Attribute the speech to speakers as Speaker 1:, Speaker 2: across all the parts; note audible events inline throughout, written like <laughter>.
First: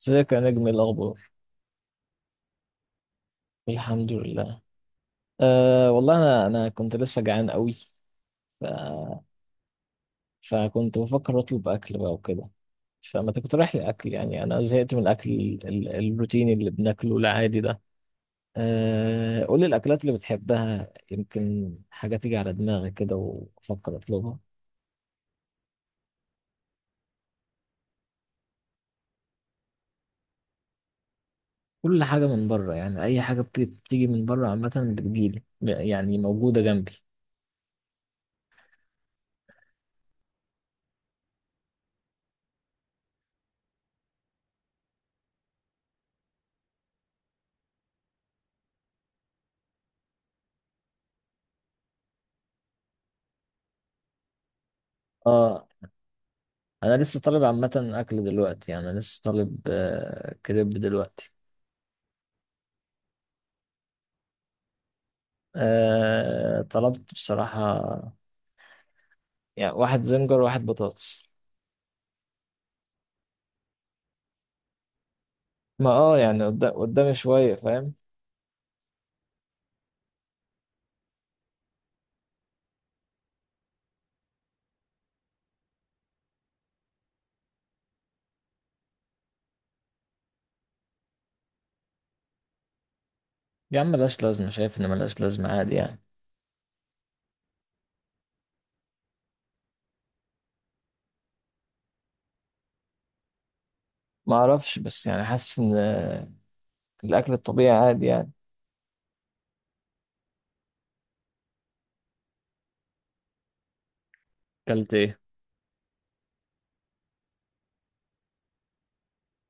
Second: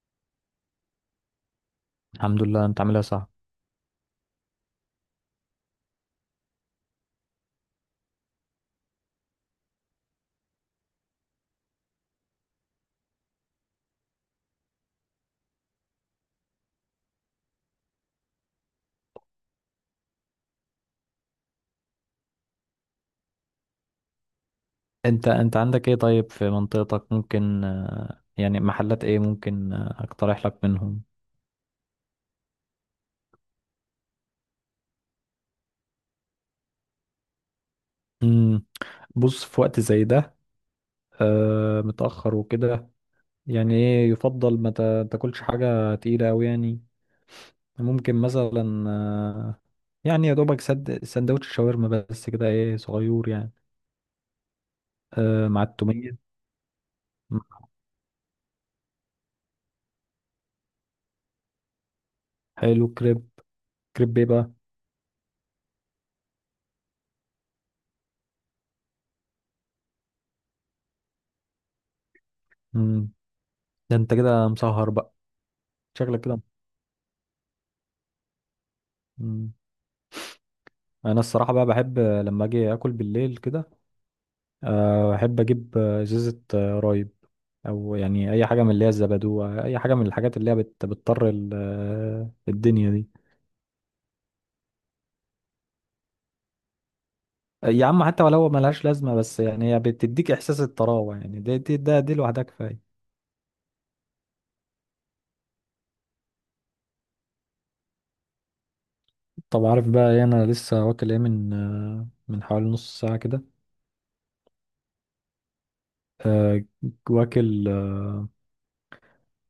Speaker 1: ازيك يا نجم؟ إيه الاخبار؟
Speaker 2: الحمد لله، انت عاملها صح.
Speaker 1: الحمد لله. أه والله انا كنت لسه جعان قوي. ف... فكنت بفكر اطلب اكل بقى وكده. فما تقترح لي اكل؟ يعني انا زهقت من الاكل، ال... الروتيني اللي بناكله العادي ده. أه قول لي الاكلات اللي بتحبها، يمكن حاجه تيجي على دماغي كده وافكر اطلبها.
Speaker 2: انت عندك ايه طيب؟ في منطقتك ممكن يعني محلات ايه ممكن، اقترح لك منهم؟
Speaker 1: كل حاجه من بره، يعني اي حاجه بتيجي، من بره عامه. بتجيلي، يعني موجوده جنبي.
Speaker 2: مم. بص في وقت زي ده، متأخر وكده، يعني ايه يفضل ما تاكلش حاجة تقيلة اوي يعني. ممكن مثلا، يعني يا دوبك سد سندوتش شاورما بس كده، ايه، صغير يعني، مع
Speaker 1: اه،
Speaker 2: التومية.
Speaker 1: انا لسه
Speaker 2: مم.
Speaker 1: طالب عامه اكل دلوقتي، يعني انا لسه طالب كريب دلوقتي.
Speaker 2: حلو، كريب. كريب ايه بقى؟
Speaker 1: طلبت بصراحه يعني واحد زنجر وواحد بطاطس.
Speaker 2: مم. ده انت كده مسهر بقى،
Speaker 1: ما اه
Speaker 2: شكلك كده.
Speaker 1: يعني قدامي شويه، فاهم؟
Speaker 2: مم. انا الصراحه بقى بحب لما اجي اكل بالليل كده، احب اجيب ازازه رايب، او يعني اي حاجه من اللي هي الزبادو، اي حاجه من الحاجات اللي هي بتطر الدنيا دي.
Speaker 1: يا عم ملهاش لازمه، شايف ان ملهاش لازمه، عادي يعني.
Speaker 2: يا عم، حتى ولو ملهاش لازمه، بس يعني هي بتديك احساس الطراوه، يعني دي لوحدها كفايه.
Speaker 1: ما اعرفش، بس يعني حاسس ان الاكل الطبيعي عادي يعني.
Speaker 2: طب عارف بقى ايه؟ انا لسه واكل ايه من من حوالي نص ساعه كده.
Speaker 1: اكلت ايه؟
Speaker 2: آه، واكل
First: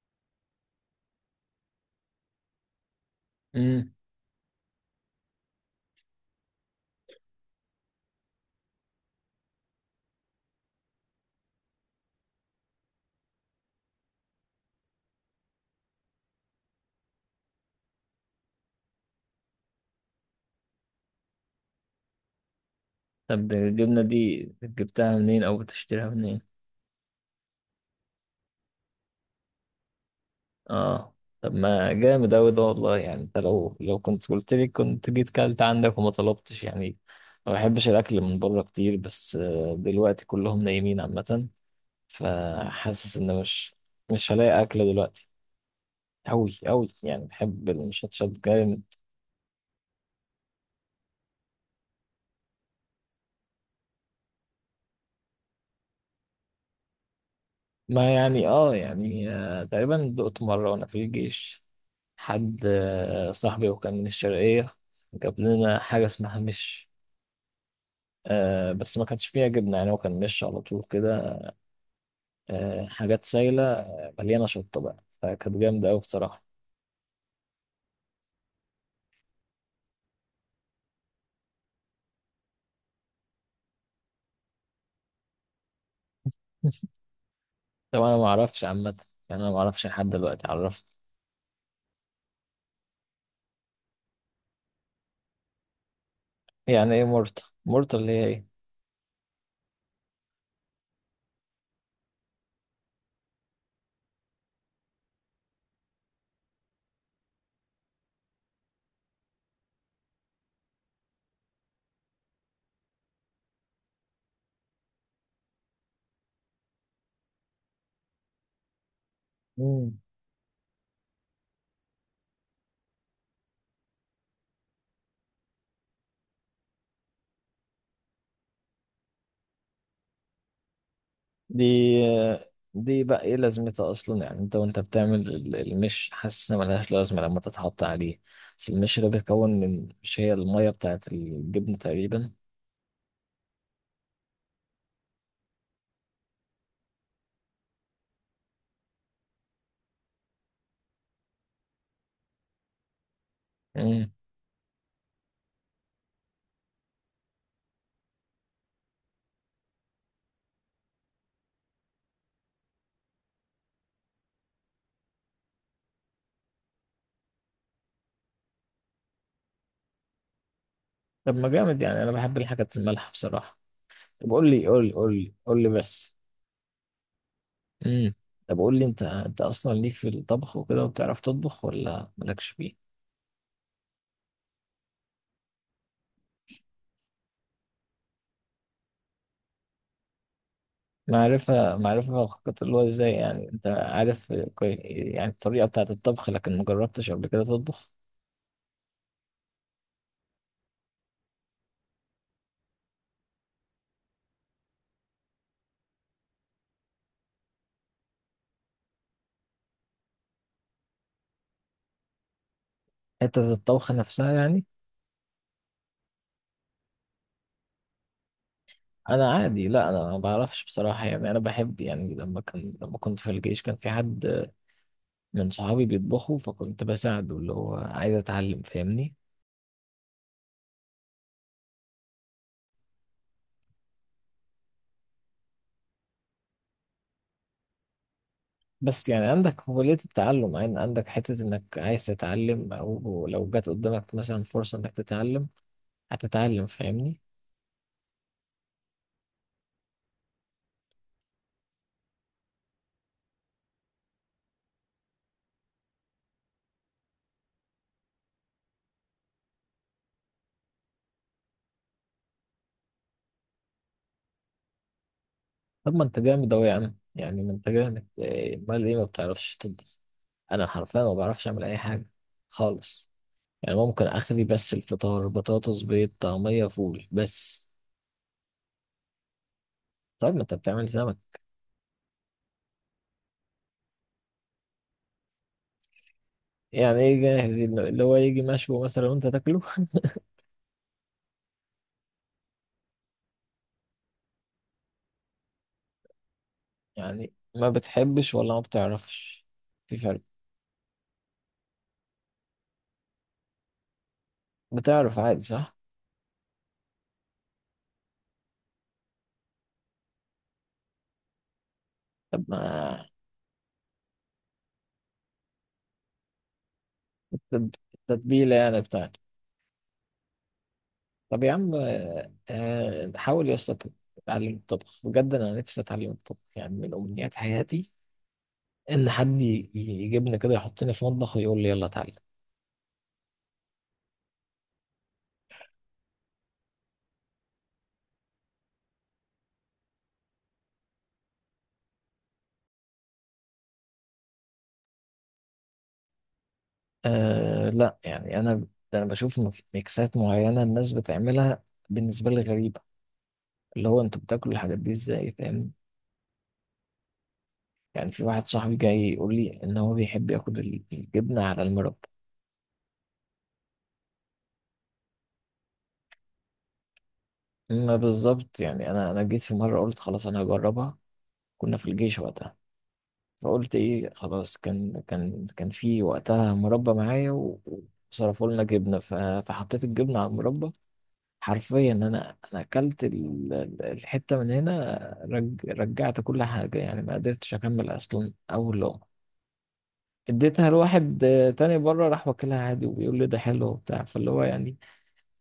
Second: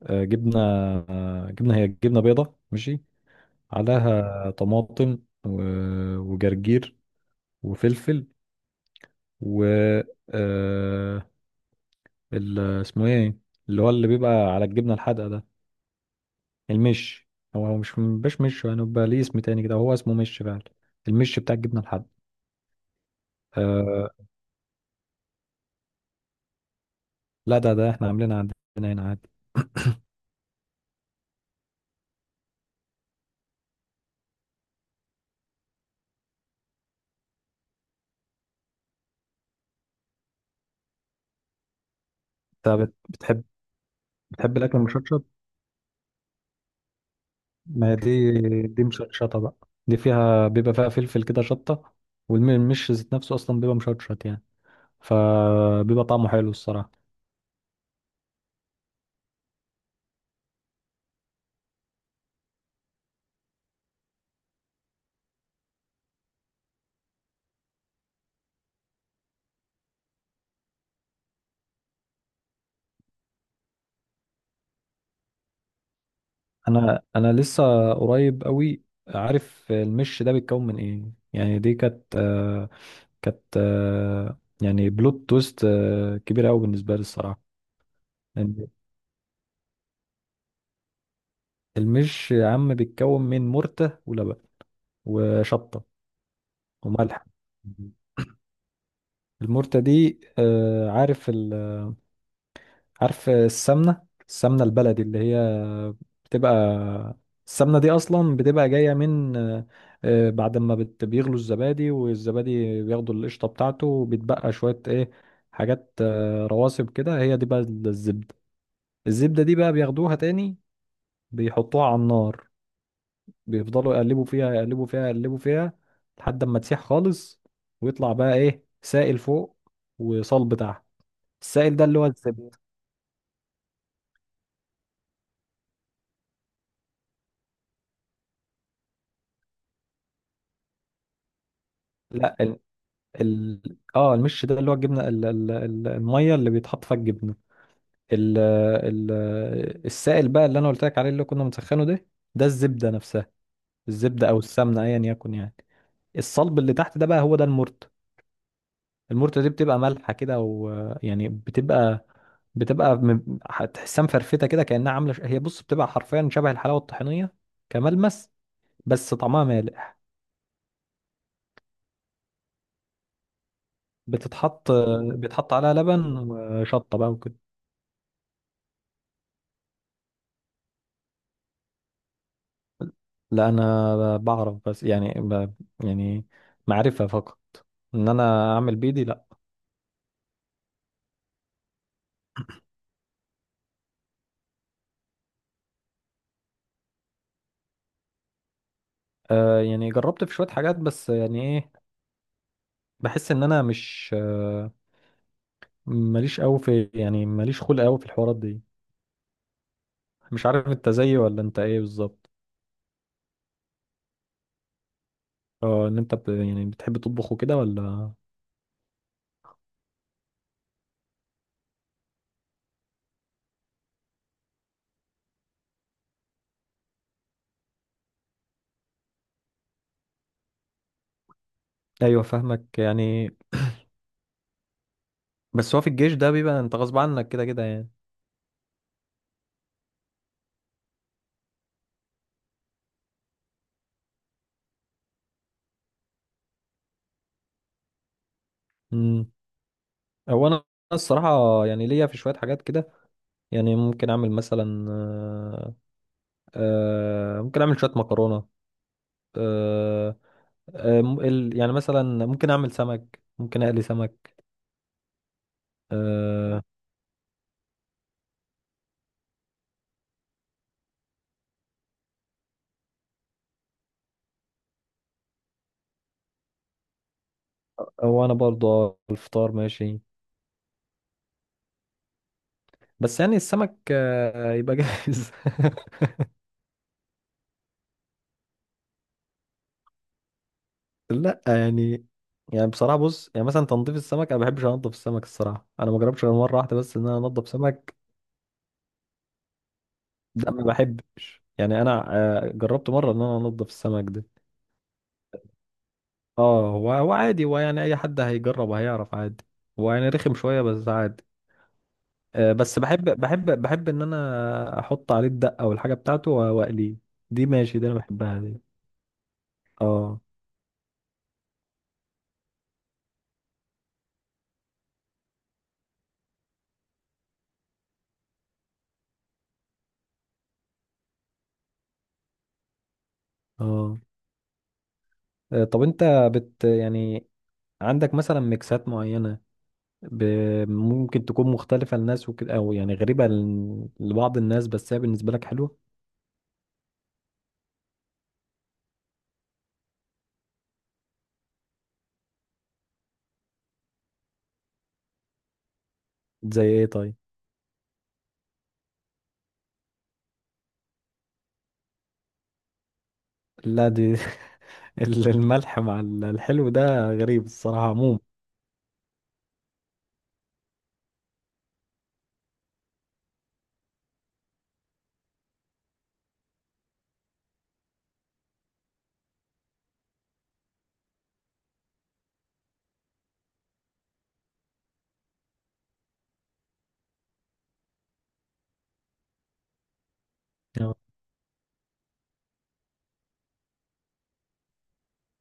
Speaker 2: جبنه، جبنه، هي جبنه بيضه ماشي،
Speaker 1: امم.
Speaker 2: عليها طماطم، وجرجير، وفلفل، و آه اسمه ايه؟ اللي هو اللي بيبقى على الجبنة الحادقة ده، المش. هو مش يعني، بيبقى ليه اسم تاني كده، هو اسمه مش فعلا، المش بتاع الجبنة الحادقة.
Speaker 1: طب الجبنه
Speaker 2: آه
Speaker 1: دي جبتها منين، او بتشتريها منين؟
Speaker 2: لا، ده احنا عاملينها عندنا هنا عادي.
Speaker 1: اه، طب ما جامد أوي ده والله. يعني انت لو كنت قلت لي كنت جيت كلت عندك وما طلبتش يعني. ما بحبش الأكل من بره كتير، بس دلوقتي كلهم نايمين عامة.
Speaker 2: انت بت-
Speaker 1: فحاسس إن
Speaker 2: بتحب
Speaker 1: مش
Speaker 2: بتحب
Speaker 1: هلاقي
Speaker 2: الأكل
Speaker 1: أكل
Speaker 2: المشطشط.
Speaker 1: دلوقتي. أوي أوي، يعني بحب
Speaker 2: ما هي
Speaker 1: المشطشط
Speaker 2: دي
Speaker 1: جامد.
Speaker 2: دي مشطشطة بقى، دي بيبقى فيها فلفل كده شطة، والمش ذات نفسه أصلا بيبقى مشطشط يعني، فبيبقى طعمه حلو الصراحة.
Speaker 1: ما يعني اه يعني تقريبا دقت مرة وأنا في الجيش. حد صاحبي وكان من الشرقية جاب لنا حاجة اسمها مش. آه، بس ما كانش فيها جبنة، يعني هو كان مش على طول كده. حاجات سايلة مليانة شطة بقى، فكانت جامدة أوي بصراحة.
Speaker 2: انا لسه قريب قوي، عارف المش ده بيتكون من ايه يعني. دي كانت يعني بلوت تويست كبيره قوي بالنسبه لي
Speaker 1: <laughs>
Speaker 2: الصراحه.
Speaker 1: طب أنا معرفش
Speaker 2: لأن
Speaker 1: عامة، يعني أنا معرفش لحد دلوقتي عرفت.
Speaker 2: المش يا عم بيتكون من مرتة ولبن وشطه
Speaker 1: يعني إيه
Speaker 2: وملح.
Speaker 1: مورتا؟ مورتا اللي هي إيه؟
Speaker 2: المرتة دي، عارف؟ عارف السمنة البلدي اللي هي بتبقى، السمنة دي أصلا بتبقى جاية من بعد ما بيغلوا الزبادي، والزبادي بياخدوا القشطة بتاعته وبتبقى شوية إيه، حاجات رواسب كده، هي دي بقى الزبدة. الزبدة دي بقى
Speaker 1: مم.
Speaker 2: بياخدوها تاني، بيحطوها على النار، بيفضلوا يقلبوا فيها يقلبوا فيها يقلبوا فيها لحد ما تسيح خالص، ويطلع بقى إيه، سائل فوق وصلب تحت.
Speaker 1: دي
Speaker 2: السائل ده اللي هو الزبدة.
Speaker 1: دي بقى إيه لازمتها أصلا؟ يعني أنت وأنت بتعمل المش، حاسس إن ملهاش لازمة لما تتحط عليه. بس المش ده بيتكون من، مش هي المية بتاعت الجبن تقريبا؟
Speaker 2: لا، ال... اه، المش ده اللي هو الجبنه، الميه اللي بيتحط فيها الجبنه، ال... ال... السائل بقى اللي انا قلت لك عليه، اللي كنا مسخنه ده، ده الزبده نفسها،
Speaker 1: مم.
Speaker 2: الزبده او السمنه ايا يكن يعني. الصلب اللي تحت ده بقى، هو ده المرت. المرت دي بتبقى مالحه كده، ويعني بتبقى، بتبقى هتحسها مفرفته كده، كانها عامله هي بص، بتبقى حرفيا شبه الحلاوه الطحينيه كملمس، بس طعمها مالح.
Speaker 1: طب ما جامد، يعني أنا بحب الحاجات المالحة بصراحة. طب قول لي،
Speaker 2: بتتحط
Speaker 1: قول لي قول لي
Speaker 2: بيتحط
Speaker 1: قول لي
Speaker 2: عليها
Speaker 1: بس.
Speaker 2: لبن وشطه بقى وكده.
Speaker 1: امم. طب قول لي، انت اصلا ليك في الطبخ وكده وبتعرف تطبخ، ولا مالكش فيه؟
Speaker 2: لا، انا بعرف، بس يعني يعني معرفة فقط، ان انا اعمل بيدي لا.
Speaker 1: معرفة، فقط. اللي هو ازاي يعني انت عارف يعني الطريقة بتاعة الطبخ، لكن ما جربتش قبل كده تطبخ.
Speaker 2: يعني جربت في شوية حاجات، بس يعني ايه، بحس ان انا مش ماليش قوي في، يعني ماليش خلق قوي في الحوارات دي. مش عارف انت زيي ولا انت ايه بالظبط؟
Speaker 1: حتة الطبخ نفسها يعني.
Speaker 2: اه، ان انت يعني بتحب تطبخ وكده ولا؟
Speaker 1: انا عادي، لا انا ما بعرفش بصراحة. يعني انا بحب، يعني لما كان، كنت في الجيش كان في حد من صحابي بيطبخوا، فكنت بساعده، اللي هو عايز اتعلم، فاهمني؟
Speaker 2: ايوه، فاهمك يعني، بس هو في الجيش ده بيبقى انت غصب عنك كده كده يعني.
Speaker 1: بس يعني عندك قابلية التعلم، عندك حتة انك عايز تتعلم، او لو جات قدامك مثلا فرصة انك تتعلم هتتعلم، فاهمني؟
Speaker 2: امم هو انا الصراحة يعني ليا في شوية حاجات كده، يعني ممكن اعمل شويه مكرونه، آه، يعني مثلا ممكن اقلي سمك.
Speaker 1: طب ما انت جامد
Speaker 2: آه،
Speaker 1: اوي يا عم، يعني ما انت جامد إيه، امال ايه ما بتعرفش تطبخ؟ انا حرفيا ما بعرفش اعمل اي حاجة خالص. يعني ممكن اخلي بس الفطار بطاطس بيض طعمية فول بس.
Speaker 2: او انا برضه الفطار ماشي،
Speaker 1: طب ما انت بتعمل سمك.
Speaker 2: بس يعني السمك يبقى جاهز <laughs>
Speaker 1: يعني ايه جاهز؟ اللي هو يجي مشوي مثلا وانت تاكله؟ <laughs>
Speaker 2: لا يعني، يعني بصراحه بص، يعني مثلا تنظيف السمك انا ما بحبش انضف السمك الصراحه، انا ما جربتش غير مره واحده بس ان انا
Speaker 1: يعني
Speaker 2: انضف
Speaker 1: ما
Speaker 2: سمك.
Speaker 1: بتحبش ولا ما بتعرفش؟ في فرق.
Speaker 2: ده ما بحبش يعني، انا جربت مره ان انا انضف السمك ده.
Speaker 1: بتعرف عادي صح؟
Speaker 2: اه، هو عادي، هو يعني اي حد هيجرب هيعرف عادي، هو يعني رخم شويه بس عادي.
Speaker 1: طب
Speaker 2: بس بحب
Speaker 1: ما
Speaker 2: بحب بحب ان انا احط عليه الدقه والحاجه بتاعته واقليه. دي
Speaker 1: تت-
Speaker 2: ماشي، دي انا بحبها
Speaker 1: تتبيلة
Speaker 2: دي.
Speaker 1: يعني بتاعته.
Speaker 2: اه،
Speaker 1: طب يا عم، حاول يا اسطى تتعلم الطبخ بجد. أنا نفسي أتعلم الطبخ، يعني من أمنيات حياتي إن حد يجيبني كده يحطني في مطبخ ويقول لي يلا اتعلم.
Speaker 2: اه. طب انت بت يعني عندك مثلا ميكسات معينه، ب... ممكن تكون مختلفه للناس وكده، او يعني غريبه لبعض الناس بس هي بالنسبه لك حلوه.
Speaker 1: أه لا، يعني أنا، أنا بشوف ميكسات معينة الناس بتعملها بالنسبة لي غريبة، اللي هو أنتوا بتاكلوا الحاجات دي إزاي، فاهمني؟
Speaker 2: زي ايه طيب؟
Speaker 1: يعني في واحد صاحبي جاي يقول لي إن هو بيحب ياكل الجبنة على المربى.
Speaker 2: لا دي <laughs> الملح مع الحلو ده غريب الصراحه
Speaker 1: ما
Speaker 2: عموما،
Speaker 1: بالظبط، يعني أنا، جيت في مرة قلت خلاص أنا هجربها. كنا في الجيش وقتها. فقلت ايه خلاص، كان، كان في وقتها مربى معايا، وصرفوا لنا جبنه، فحطيت الجبنه على المربى. حرفيا انا، اكلت الحته من هنا، رجعت كل حاجه، يعني ما قدرتش اكمل اصلا اول لقمه. اديتها
Speaker 2: آه،
Speaker 1: لواحد تاني بره، راح واكلها عادي وبيقول لي ده حلو وبتاع، فاللي هو يعني.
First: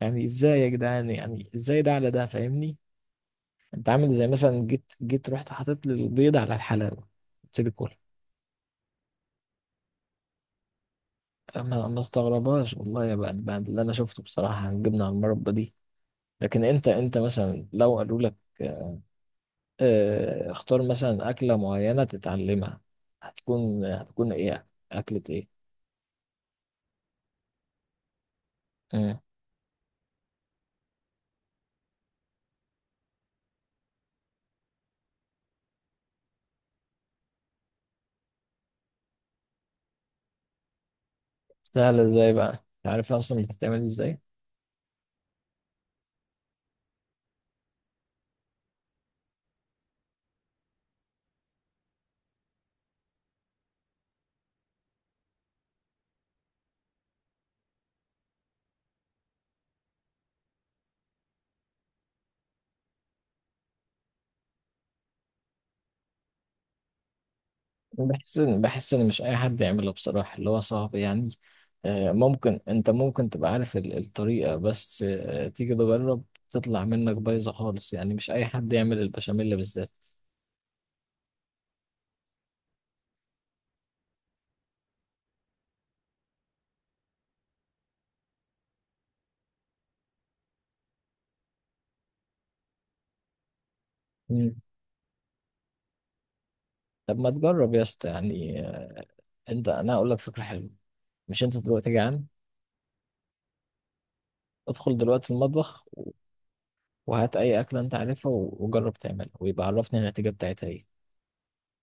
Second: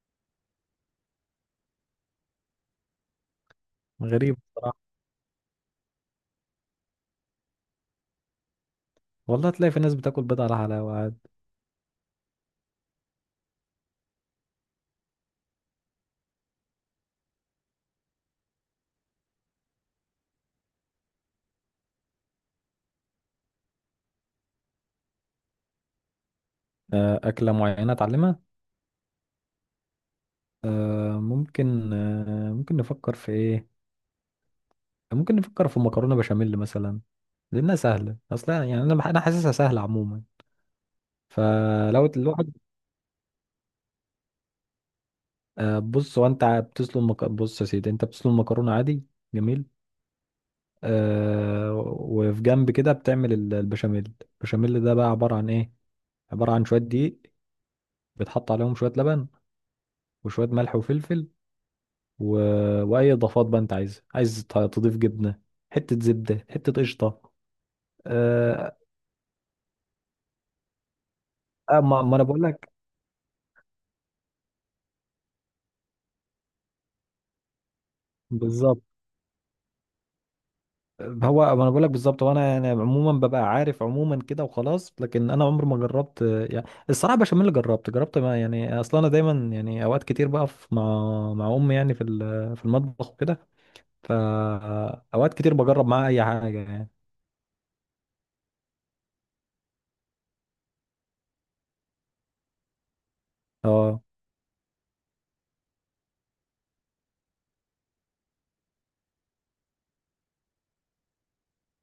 Speaker 1: يعني ازاي يا جدعان؟ يعني ازاي ده على ده، فاهمني؟ انت عامل زي
Speaker 2: غريب
Speaker 1: مثلا
Speaker 2: الصراحه.
Speaker 1: جيت، رحت حاطط لي البيض على الحلاوه، قلت لي كل.
Speaker 2: والله تلاقي في ناس بتاكل بيض على حلاوه عادي.
Speaker 1: ما ما استغربهاش والله يا بقى بعد اللي انا شفته بصراحه، الجبنه على المربى دي. لكن انت، مثلا لو قالوا لك اختار مثلا اكله معينه تتعلمها، هتكون، ايه اكله ايه؟
Speaker 2: اكله معينه اتعلمها،
Speaker 1: مم.
Speaker 2: ممكن نفكر في ايه، ممكن نفكر في مكرونة بشاميل مثلا، لانها سهلة اصلا، يعني انا انا حاسسها سهلة عموما.
Speaker 1: سهله
Speaker 2: فلو
Speaker 1: ازاي
Speaker 2: الواحد،
Speaker 1: بقى؟ انت عارف اصلا بتتعمل ازاي؟
Speaker 2: بص يا سيدي، انت بتسلق مكرونة عادي، جميل، آه وفي جنب كده بتعمل البشاميل. البشاميل ده بقى عبارة عن ايه؟ عبارة عن شوية دقيق، بتحط عليهم شوية لبن وشوية ملح وفلفل و... واي اضافات بقى انت عايزها، عايز تضيف جبنة، حتة زبدة، حتة قشطة.
Speaker 1: بحس ان،
Speaker 2: آه،
Speaker 1: مش اي حد يعملها بصراحه. اللي هو صعب يعني.
Speaker 2: آه، ما ما انا بقول
Speaker 1: ممكن
Speaker 2: لك
Speaker 1: انت، ممكن تبقى عارف الطريقه، بس تيجي تجرب تطلع منك بايظه خالص. يعني مش اي حد
Speaker 2: بالظبط.
Speaker 1: يعمل البشاميل بالذات.
Speaker 2: هو، ما انا بقول لك بالظبط، وانا يعني عموما ببقى عارف عموما كده وخلاص، لكن انا عمري ما جربت، يعني الصراحه بشاميل جربت ما، يعني اصلا انا دايما يعني اوقات كتير بقف مع امي يعني في المطبخ وكده، فاوقات كتير بجرب معاها اي حاجه يعني.
Speaker 1: طب ما تجرب يا اسطى يعني. انت، انا اقول لك فكره حلوه. مش انت دلوقتي جعان؟
Speaker 2: اه،
Speaker 1: ادخل دلوقتي المطبخ وهات اي اكله انت عارفها، وجرب تعملها، ويبقى عرفني النتيجه بتاعتها ايه.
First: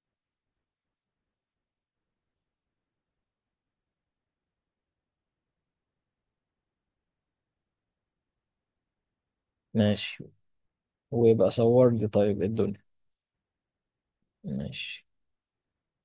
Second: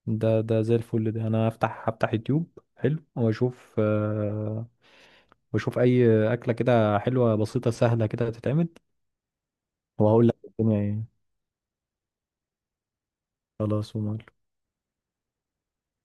Speaker 2: ده زي الفل. ده انا هفتح يوتيوب حلو واشوف، واشوف اي اكله كده حلوه بسيطه سهله كده تتعمل،
Speaker 1: ماشي،
Speaker 2: وهقول لك الدنيا ايه.
Speaker 1: ويبقى صور لي. طيب إيه الدنيا؟
Speaker 2: خلاص ومال.
Speaker 1: ماشي.